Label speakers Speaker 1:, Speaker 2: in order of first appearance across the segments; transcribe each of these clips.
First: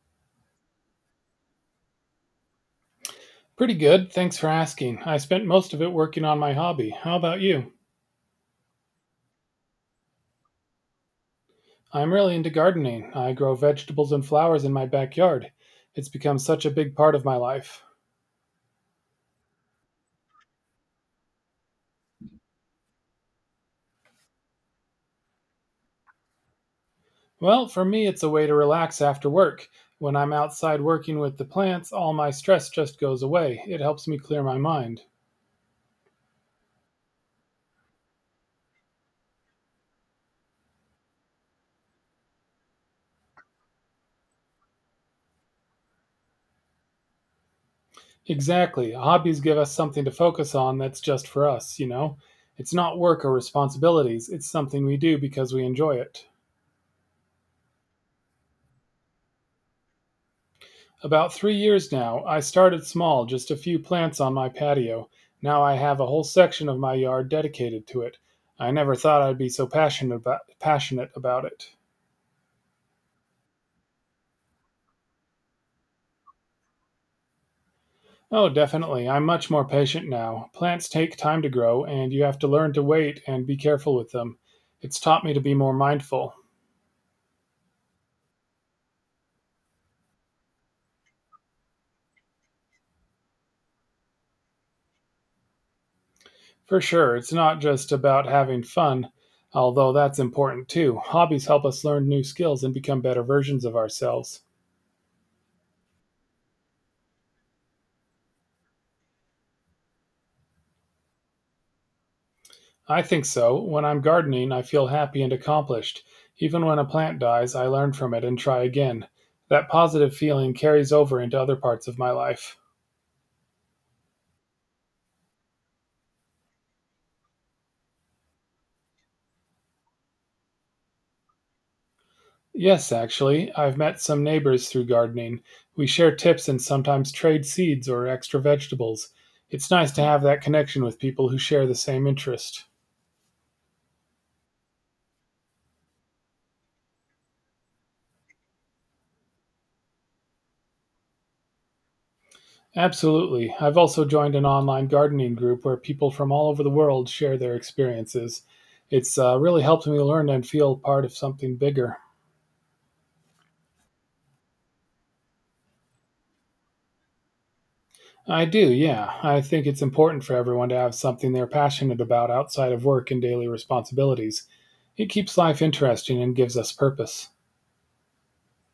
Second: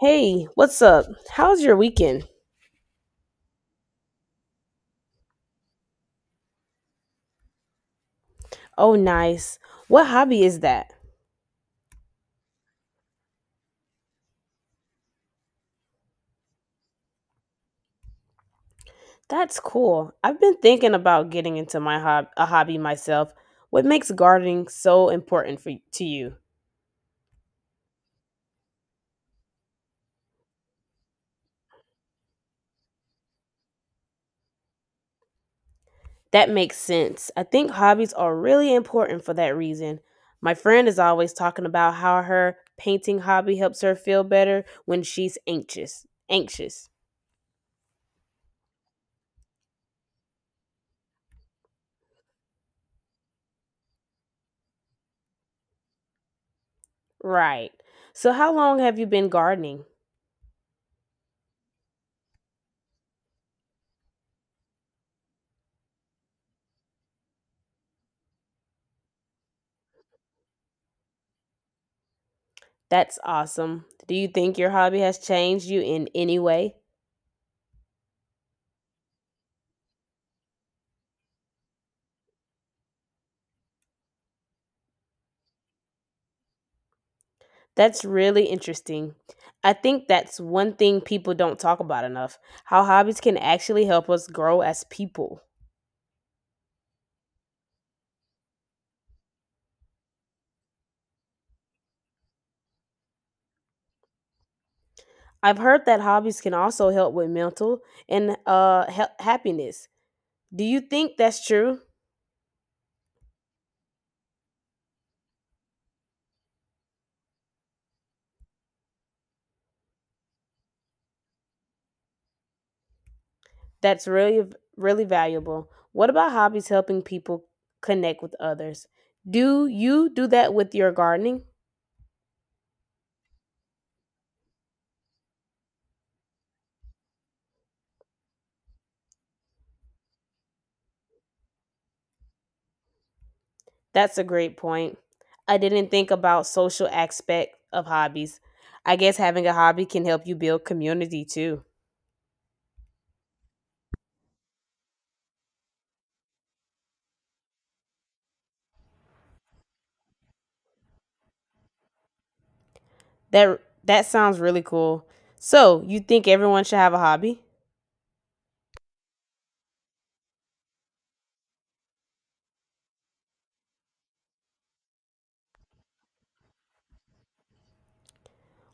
Speaker 1: Hey, what's up? How's your weekend?
Speaker 2: Pretty good, thanks for asking. I spent most of it working on my hobby. How about you?
Speaker 1: Oh, nice. What hobby is that?
Speaker 2: I'm really into gardening. I grow vegetables and flowers in my backyard. It's become such a big part of my life.
Speaker 1: That's cool. I've been thinking about getting into a hobby myself. What makes gardening so important for to you?
Speaker 2: Well, for me, it's a way to relax after work. When I'm outside working with the plants, all my stress just goes away. It helps me clear my mind.
Speaker 1: That makes sense. I think hobbies are really important for that reason. My friend is always talking about how her painting hobby helps her feel better when she's anxious. Anxious.
Speaker 2: Exactly. Hobbies give us something to focus on that's just for us, you know? It's not work or responsibilities, it's something we do because we enjoy it.
Speaker 1: Right. So how long have you been gardening?
Speaker 2: About 3 years now, I started small, just a few plants on my patio. Now I have a whole section of my yard dedicated to it. I never thought I'd be so passionate about it.
Speaker 1: That's awesome. Do you think your hobby has changed you in any way?
Speaker 2: Oh, definitely. I'm much more patient now. Plants take time to grow, and you have to learn to wait and be careful with them. It's taught me to be more mindful.
Speaker 1: That's really interesting. I think that's one thing people don't talk about enough, how hobbies can actually help us grow as people.
Speaker 2: For sure, it's not just about having fun, although that's important too. Hobbies help us learn new skills and become better versions of ourselves.
Speaker 1: I've heard that hobbies can also help with mental and happiness. Do you think that's true?
Speaker 2: I think so. When I'm gardening, I feel happy and accomplished. Even when a plant dies, I learn from it and try again. That positive feeling carries over into other parts of my life.
Speaker 1: That's really valuable. What about hobbies helping people connect with others? Do you do that with your gardening?
Speaker 2: Yes, actually, I've met some neighbors through gardening. We share tips and sometimes trade seeds or extra vegetables. It's nice to have that connection with people who share the same interest.
Speaker 1: That's a great point. I didn't think about social aspect of hobbies. I guess having a hobby can help you build community too.
Speaker 2: Absolutely. I've also joined an online gardening group where people from all over the world share their experiences. It's really helped me learn and feel part of something bigger.
Speaker 1: That sounds really cool. So, you think everyone should have a hobby?
Speaker 2: I do, yeah. I think it's important for everyone to have something they're passionate about outside of work and daily responsibilities. It keeps life interesting and gives us purpose.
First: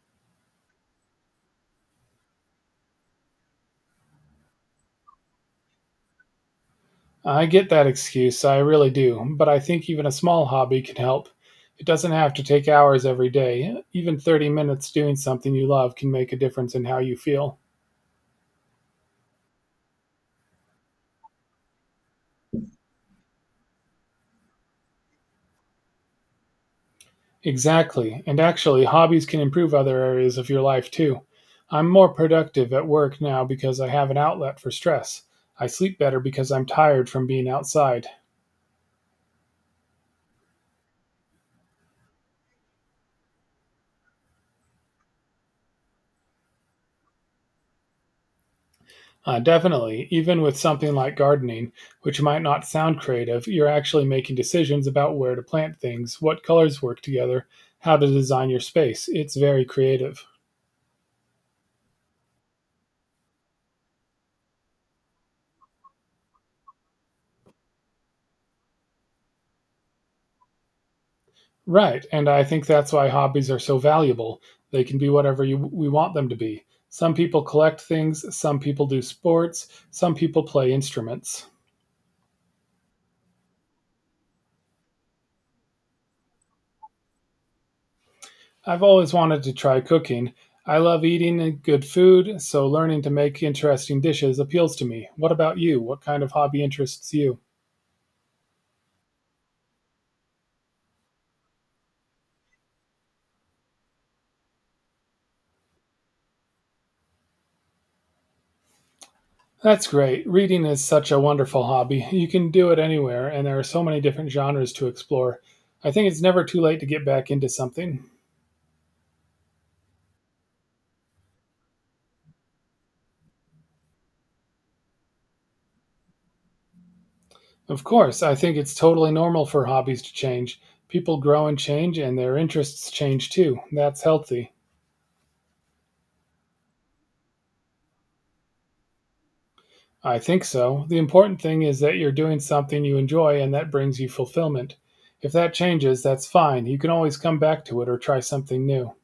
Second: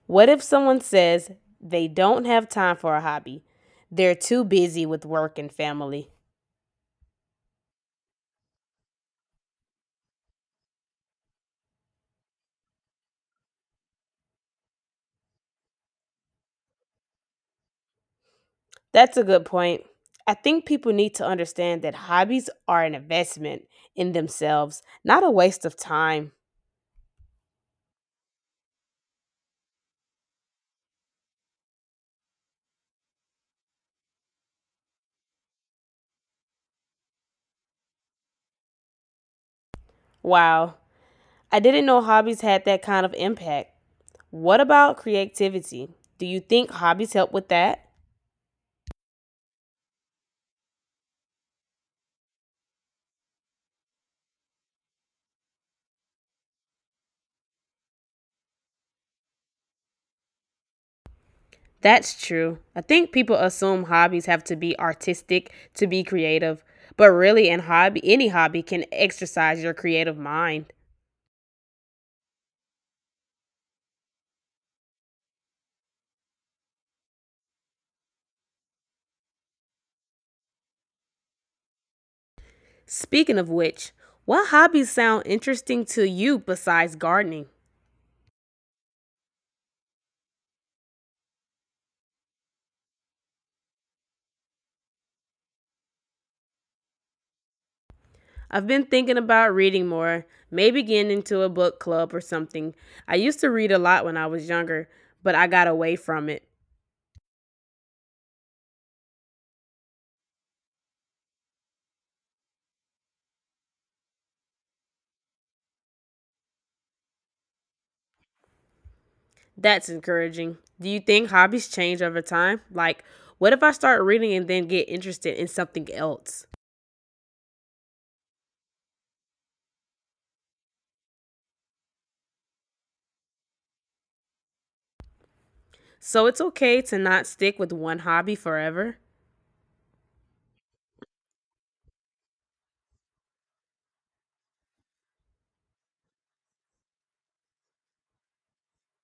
Speaker 1: What if someone says they don't have time for a hobby? They're too busy with work and family.
Speaker 2: I get that excuse, I really do, but I think even a small hobby can help. It doesn't have to take hours every day. Even 30 minutes doing something you love can make a difference in how you feel.
Speaker 1: That's a good point. I think people need to understand that hobbies are an investment in themselves, not a waste of time.
Speaker 2: Exactly. And actually, hobbies can improve other areas of your life too. I'm more productive at work now because I have an outlet for stress. I sleep better because I'm tired from being outside.
Speaker 1: Wow. I didn't know hobbies had that kind of impact. What about creativity? Do you think hobbies help with that?
Speaker 2: Definitely, even with something like gardening, which might not sound creative, you're actually making decisions about where to plant things, what colors work together, how to design your space. It's very creative.
Speaker 1: That's true. I think people assume hobbies have to be artistic to be creative, but really an hobby any hobby can exercise your creative mind.
Speaker 2: Right, and I think that's why hobbies are so valuable. They can be whatever you, we want them to be. Some people collect things, some people do sports, some people play instruments.
Speaker 1: Speaking of which, what hobbies sound interesting to you besides gardening?
Speaker 2: I've always wanted to try cooking. I love eating and good food, so learning to make interesting dishes appeals to me. What about you? What kind of hobby interests you?
Speaker 1: I've been thinking about reading more, maybe getting into a book club or something. I used to read a lot when I was younger, but I got away from it.
Speaker 2: That's great. Reading is such a wonderful hobby. You can do it anywhere, and there are so many different genres to explore. I think it's never too late to get back into something.
Speaker 1: That's encouraging. Do you think hobbies change over time? Like, what if I start reading and then get interested in something else?
Speaker 2: Of course, I think it's totally normal for hobbies to change. People grow and change, and their interests change too. That's healthy.
Speaker 1: So it's okay to not stick with one hobby forever.
Speaker 2: I think so. The important thing is that you're doing something you enjoy and that brings you fulfillment. If that changes, that's fine. You can always come back to it or try something new.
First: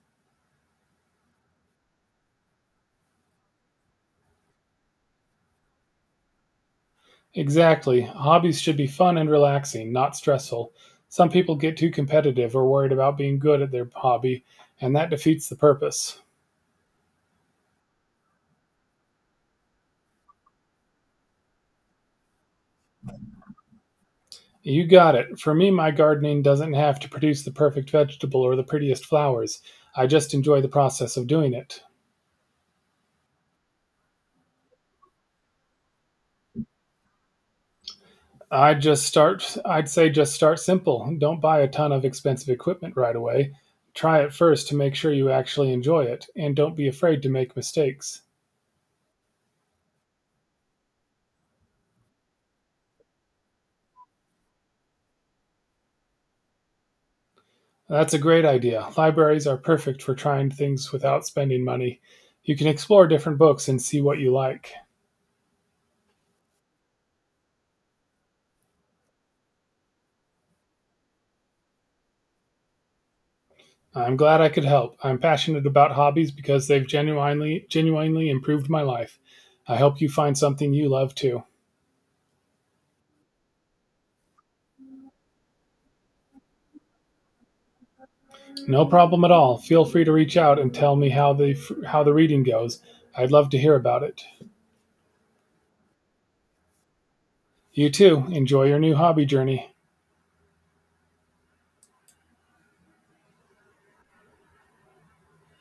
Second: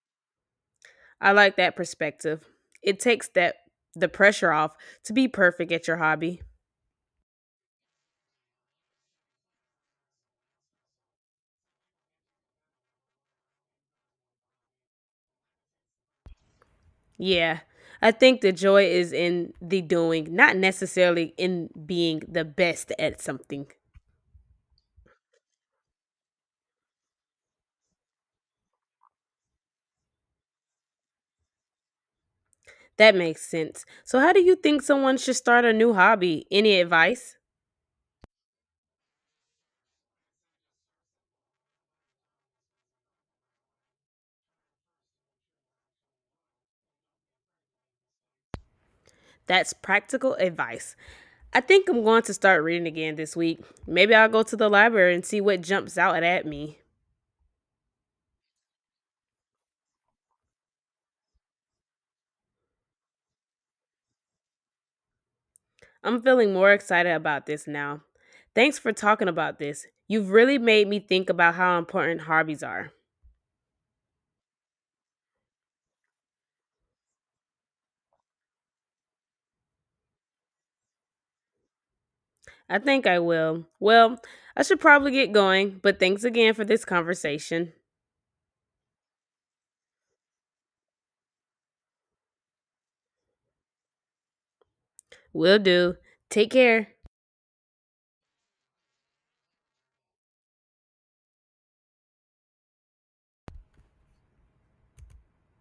Speaker 1: I like that perspective. It takes that the pressure off to be perfect at your hobby.
Speaker 2: Exactly. Hobbies should be fun and relaxing, not stressful. Some people get too competitive or worried about being good at their hobby, and that defeats the purpose.
Speaker 1: Yeah. I think the joy is in the doing, not necessarily in being the best at something.
Speaker 2: You got it. For me, my gardening doesn't have to produce the perfect vegetable or the prettiest flowers. I just enjoy the process of doing it.
Speaker 1: That makes sense. So how do you think someone should start a new hobby? Any advice?
Speaker 2: I'd say just start simple. Don't buy a ton of expensive equipment right away. Try it first to make sure you actually enjoy it, and don't be afraid to make mistakes.
Speaker 1: That's practical advice. I think I'm going to start reading again this week. Maybe I'll go to the library and see what jumps out at me.
Speaker 2: That's a great idea. Libraries are perfect for trying things without spending money. You can explore different books and see what you like.
Speaker 1: I'm feeling more excited about this now. Thanks for talking about this. You've really made me think about how important hobbies are.
Speaker 2: I'm glad I could help. I'm passionate about hobbies because they've genuinely improved my life. I hope you find something you love too.
Speaker 1: I think I will. Well, I should probably get going, but thanks again for this conversation.
Speaker 2: No problem at all. Feel free to reach out and tell me how the reading goes. I'd love to hear about it.
Speaker 1: Will do. Take care.
Speaker 2: You too. Enjoy your new hobby journey.